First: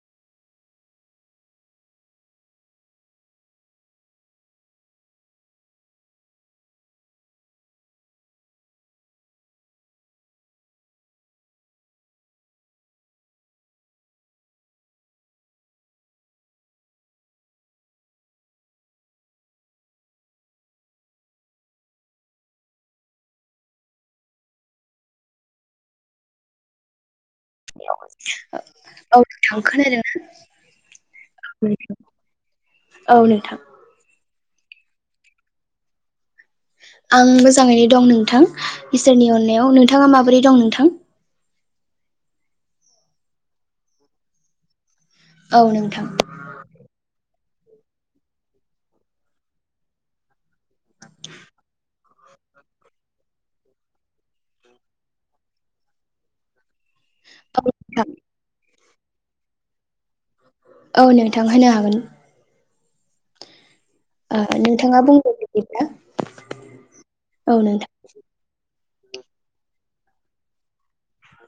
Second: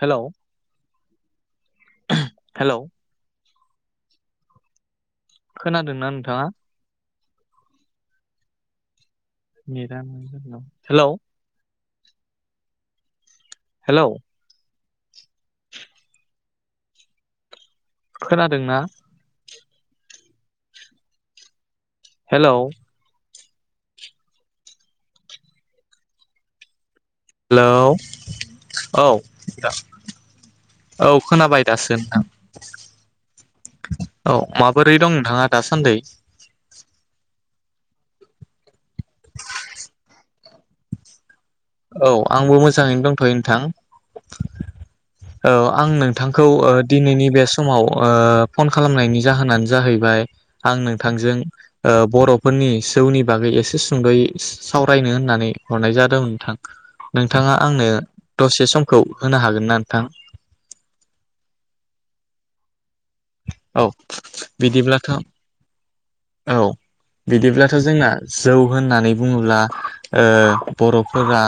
Hello- hello खोनादोना नोंथाङा। नेदा [inaudible] हेलौ हेलौ खोनादोंना। हेलोव हेलौ औ नोंथां औ खोनाबाय खोनादोंना दासो नोंथां [inaudible] औ नोंथां। औ माबोरै दं नोंथाङा दासान्दै। आं मोजाङैनो दं नोंथां इसोरनि अननायाव नोंथाङा माबोरै दं नोंथां। औ आंबो मोजाङैनो दंथ'यो नोंथां। औ आं नोंथांखौ ओ दिनैनि बे स समाव ओ फन खालामनायनि जाहोनानो जाहैबाय आं नोंथांजों ओ बर'फोरनि जौनि बागै एसे सुंद'यै सावरायनो होननानै हरनाय जादों नोंथां। नोंथाङा औ आंनो नोंथां दसे सम खौ होनो हागोन ना नोंथां। औ नोंथां होनो हागोन औ ओ नोंथाङा बिदिब्लाथ' बुंदो बिदिब्ला औ औ बिदिब्लाथ' नोंथां जोंना जौ होननानै बुङोब्ला बर'फोरा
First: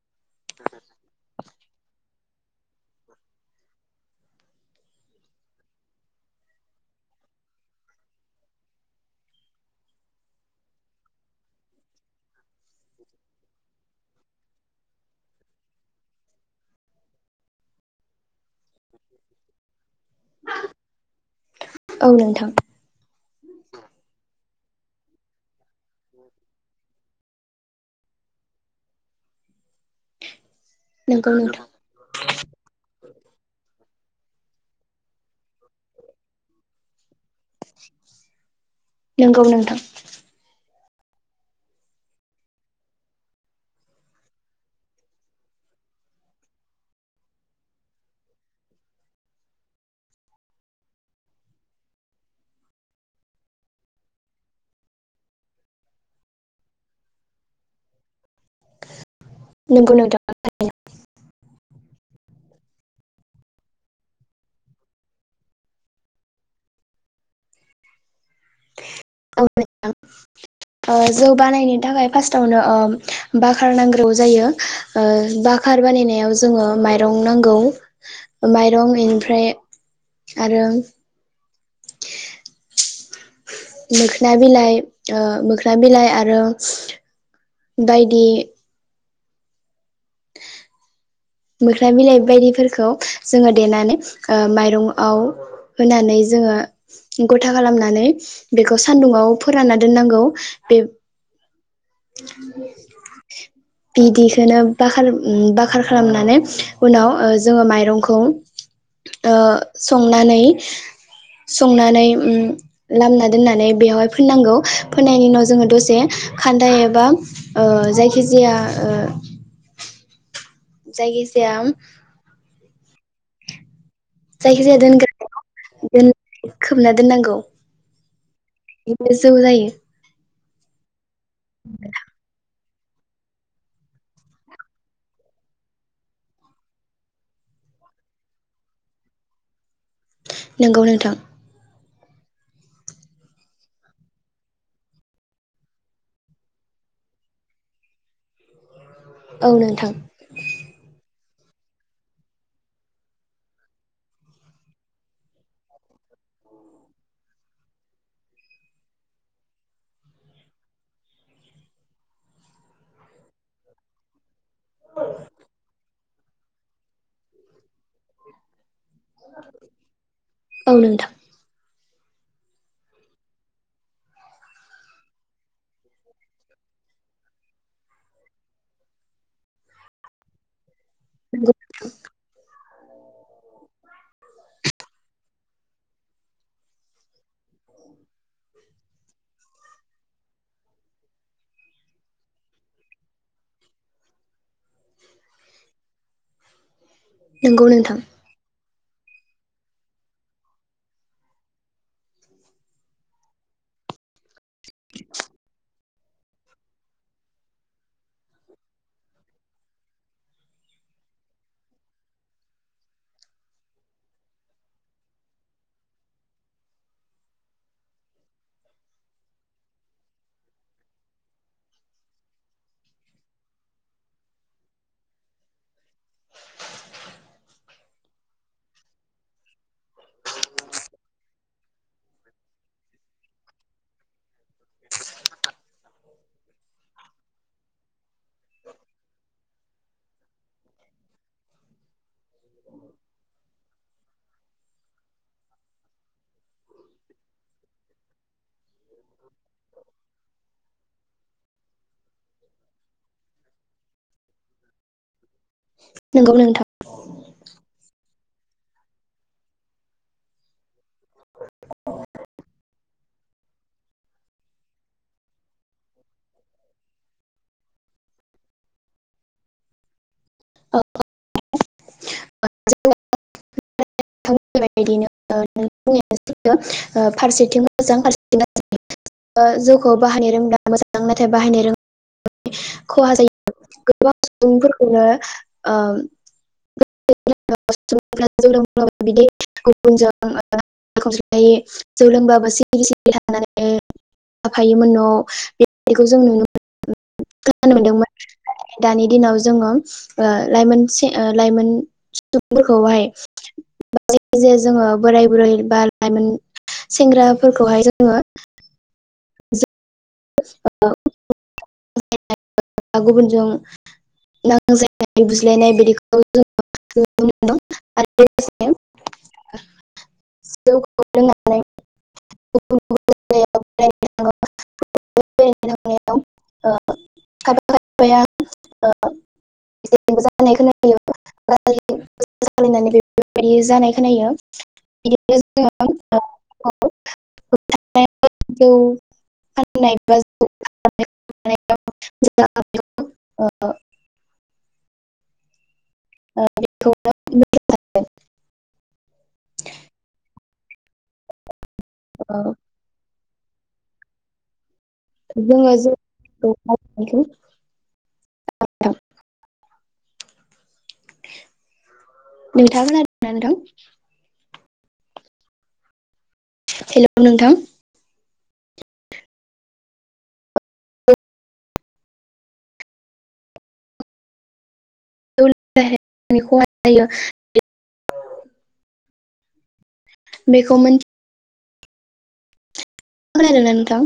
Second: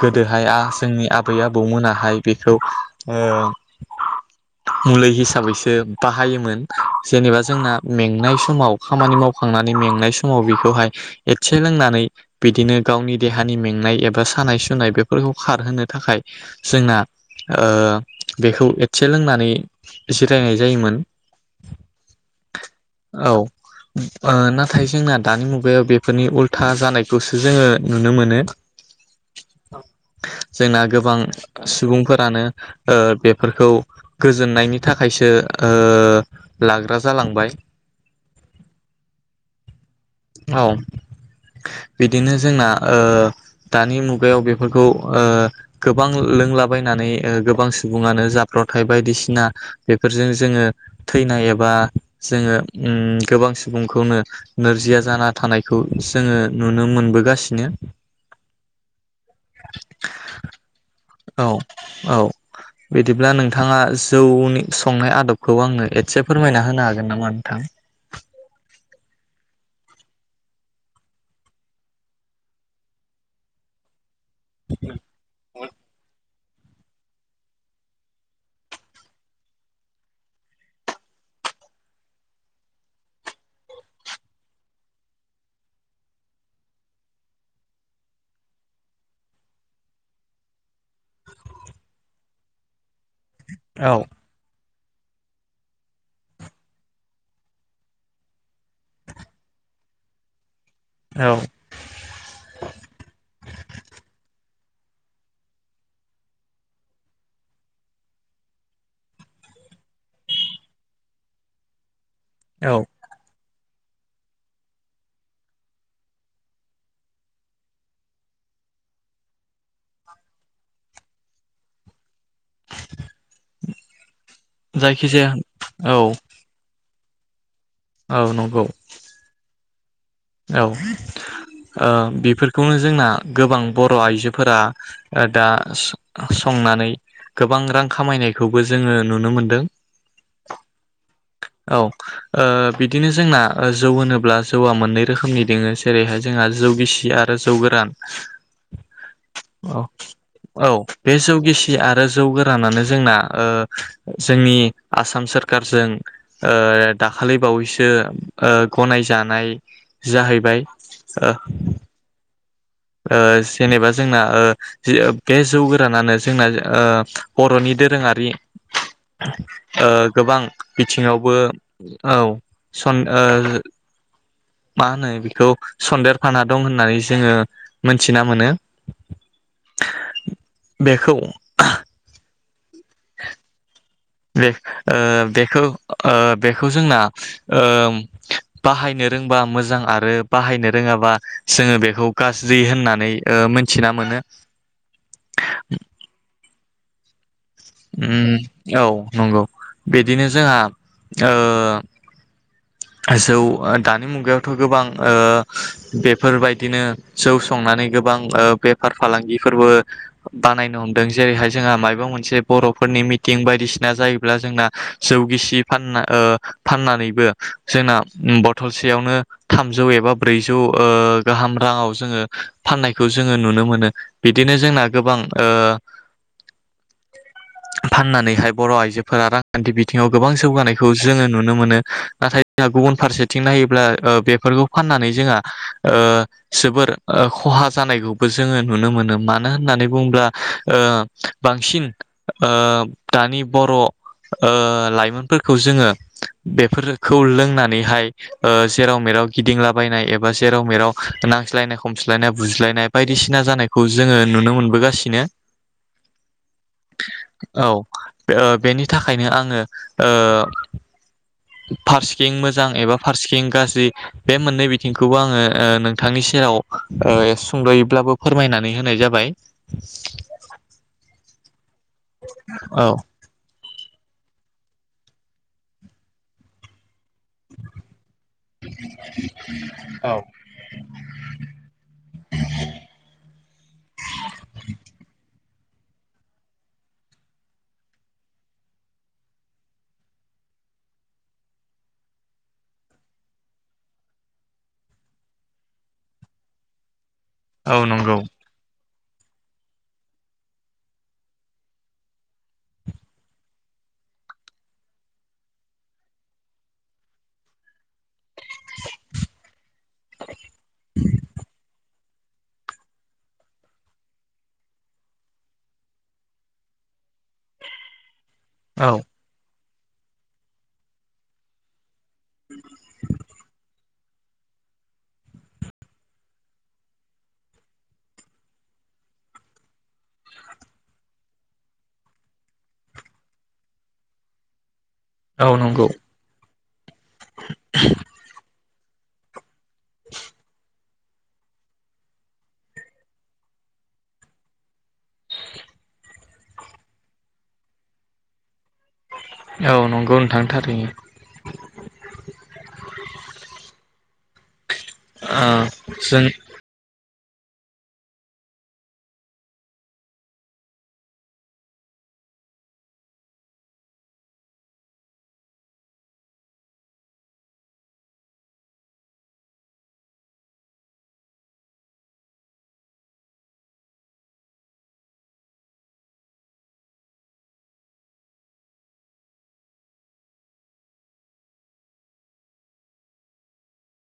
गोदोहाया जोंनि आबै -आबौ आबौ मोनाहाय बेखौ मुलि हिसाबैसो बाहायोमोन जेनेबा जोंना मेंनाय समाव खामानि मावखांनानै मेंनाय समाव बेखौहाय एसे लोंनानै बिदिनो गावनि देहानि मेंनाय एबा सानाय सुनाय बेफोरखौ खारहोनो थाखाय जोंना बेखौ एसे लोंनानै जायोमोन औ नोंथां औ नाथाय नाथाय जोंना दानि मु बे बेफोरनि उल्था जानाय खौसो जोङो नुनो मोनो जोंना गोबां नंगौ नोंथां सुबुंफोरानो बेफोरखौ गोजोननायनि थाखायसो ओ लाग्रा जालां बाय नंगौ नोंथां औ। बिदिनो जोंना ओ दानि मुगायाव बेफोरखौ ओ गोबां लोंलाबायनानै ओ गोबां सुबुङानो जाब्रथाय बायदिसिना बेफोरजों जोङो थैनाय एबा जोङो उम गोबां सुबुंखौनो नोरजिया जाना थानायखौ जोङो नुनो मोनबोगासिनो। नंगौ नोंथां औ औ बिदिब्ला नोंथाङा जौनि संनाय आदब खौ आङो एसे फोरमायना होनो हागोन नामा नोंथां? ओ जौ बानायनो थाखाय फार्सआवनो बाखोर नांगौ जायो ओ बाखार बानायनायाव जोङो माइरं नांगौ, माइरं बिनिफ्राय आरो मोखोना बिलाइ ओ मोखोन बिलाइ आरो बायदि मोखोना बिलाइ बायदिफोरखौ जोङो औ देनानै ओ माइरं आव होनानै जोङो गथा खालामनानै बेखौ सान्दुङाव फोरानना दोननांगौ। बे औ। बिदिखौनो बाखार बाखार खालामनानै उनाव जोङो माइरंखौ संनानै संनानै औ उम लामना दोन्नानै बेवहाय फोननांगौ फोननायनि उनाव जोङो दसे खान्था एबा ओ जायखिजाया ओ जायखि जाया जायखिजाया दोनगोन औ दोन खोबना दोननांगौ। औ नंगौ बिदिनो जौ जायो। औ ओ बेफोर बेखौनो जोंना गोबां बर' आइजोफोरा दा संनानै गोबां रां खामायनायखौबो जोङो नुनो मोनदों। नोंगौ नोंथां। औ ओ बिदिनो जोंना जौ होनोब्ला जौआ मोननै रोखोमनि दोङो जेरैहाय जोंहा जौ गिसि आरो जौ गोरान। औ औ। बे जौ गेसि आरो जौ गोरानानो जोंना ओ जोंनि आसाम सोरखारजों ओ दाखालि बावैसो ओ गनायजानाय जाहैबाय। ओ जेनेबा जोंना ओ जिये बे जौ गोरानानो जोंना ओ बर'नि दोरोङारि ओ गोबां औ नोंथां बिथिङावबो औ सन ओ मा होनो बेखौ सन्देरफाना दं होननानै जोङो मोनथिना मोनो। बेखौ नंगौ बे ओ बेखौ ओ बेखौ जोंना ओम बाहायनो रोंबा मोजां आरो बाहायनो रोङाबा जोङो बेखौ गाज्रि होननानै ओ मोनथिना मोनो। नंगौ नोंथां उम औ नंगौ बिदिनो जोंहा ओ जौ ओ दानि मुगायाव थ' गोबां ओ बेफोरबायदिनो जौ संनानै गोबां ओ बेफार फालांगिफोरबो बानायनो हमदों। जेरैहाय जोंहा मायबा मोनसे बर'फोरनि मिटिं बायदिसिना जायोब्ला जोंना जौ गिसि फानना ओ फाननानैबो जोंना बथलसेयावनो थामजौ एबा ब्रैजौ ओ गाहाम राङाव जोङो फाननायखौ जोङो नुनो मोनो। बिदिनो जोंना गोबां ओ फाननानैहाय बर' आइजोफोरा रांखान्थि बिथिङाव गोबां जौगानायखौ जोङो नुनो मोनो। नाथाय जोंहा गुबुन फारसेथिं नायोब्ला ओ बेफोरखौ फाननानै जोंहा ओ जोबोर खहा जानायखौबो जोङो नुनो मोनो। मानो होननानै बुङोब्ला ओ बांसिन ओ दानि बर' ओ लाइमोनफोरखौ जोङो बेफोर खौ लोंनानैहाय ओ जेराव मेराव गिदिंलाबायनाय एबा जेराव मेराव नांस्लायनाय खमस्लायनाय बुज्लायनाय बायदिसिना जानायखौ जोङो नुनो मोनबोगासिनो। नंगौ नोंथां। औ ओ बेनि थाखायनो आङो ओ फारसेथिं मोजां एबा फारसेथिं गाज्रि बे मोननै बिथिंखौबो आङो ओ नोंथांनि सेराव ओइ सुंद'यैब्लाबो फोरमायनानै होनाय जाबाय। औ औ। [unintelligible] बायदिनो [unintelligible] फारसेथिं मोजां फारसेथिं [unintelligible] ओ जौखौ बाहायनो रोंब्ला मोजां नाथाय बाहायनो [unintelligible] खहा जायो। गोबां सुबुंफोरखौनो ओ [unintelligible] सुबुं [unintelligible] बिदि गुबुनजों जौ लोंबाबो [unintelligible] जों नुनो। [unintelligible] औ नंगौ [unintelligible] दानि दिनाव जोङो ओ लाइमोन से ओ लाइमोन सुबुंफोरखौहाय जे जोङो बोराय बुरै बा लाइमोन सेंग्राफोरखौहाय जोङो [unintelligible] गुबुनजों नांज्लायनाय बुज्लायनाय बिदिखौ जों नुनो मोनदों। आरो लोगोसे औ। जौखौ लोंनानै [unintelligible] [unintelligible] [unintelligible] बेफोरबायदि जानाय खोनायो। औ नंगौ [unintelligible] औ। [inaudible] जौ। [unintelligible] [unintelligible] [unintelligible] औ नंगौ नोंथां थारैनो औ [unintelligible] जोङो जौ ओ जों [unintelligible] [unintelligible] नोंथां नोंथाङा खोनादोंना नोंथां हेलौ नोंथां [unintelligible] बेखौमोन खोनादोंना नोंथां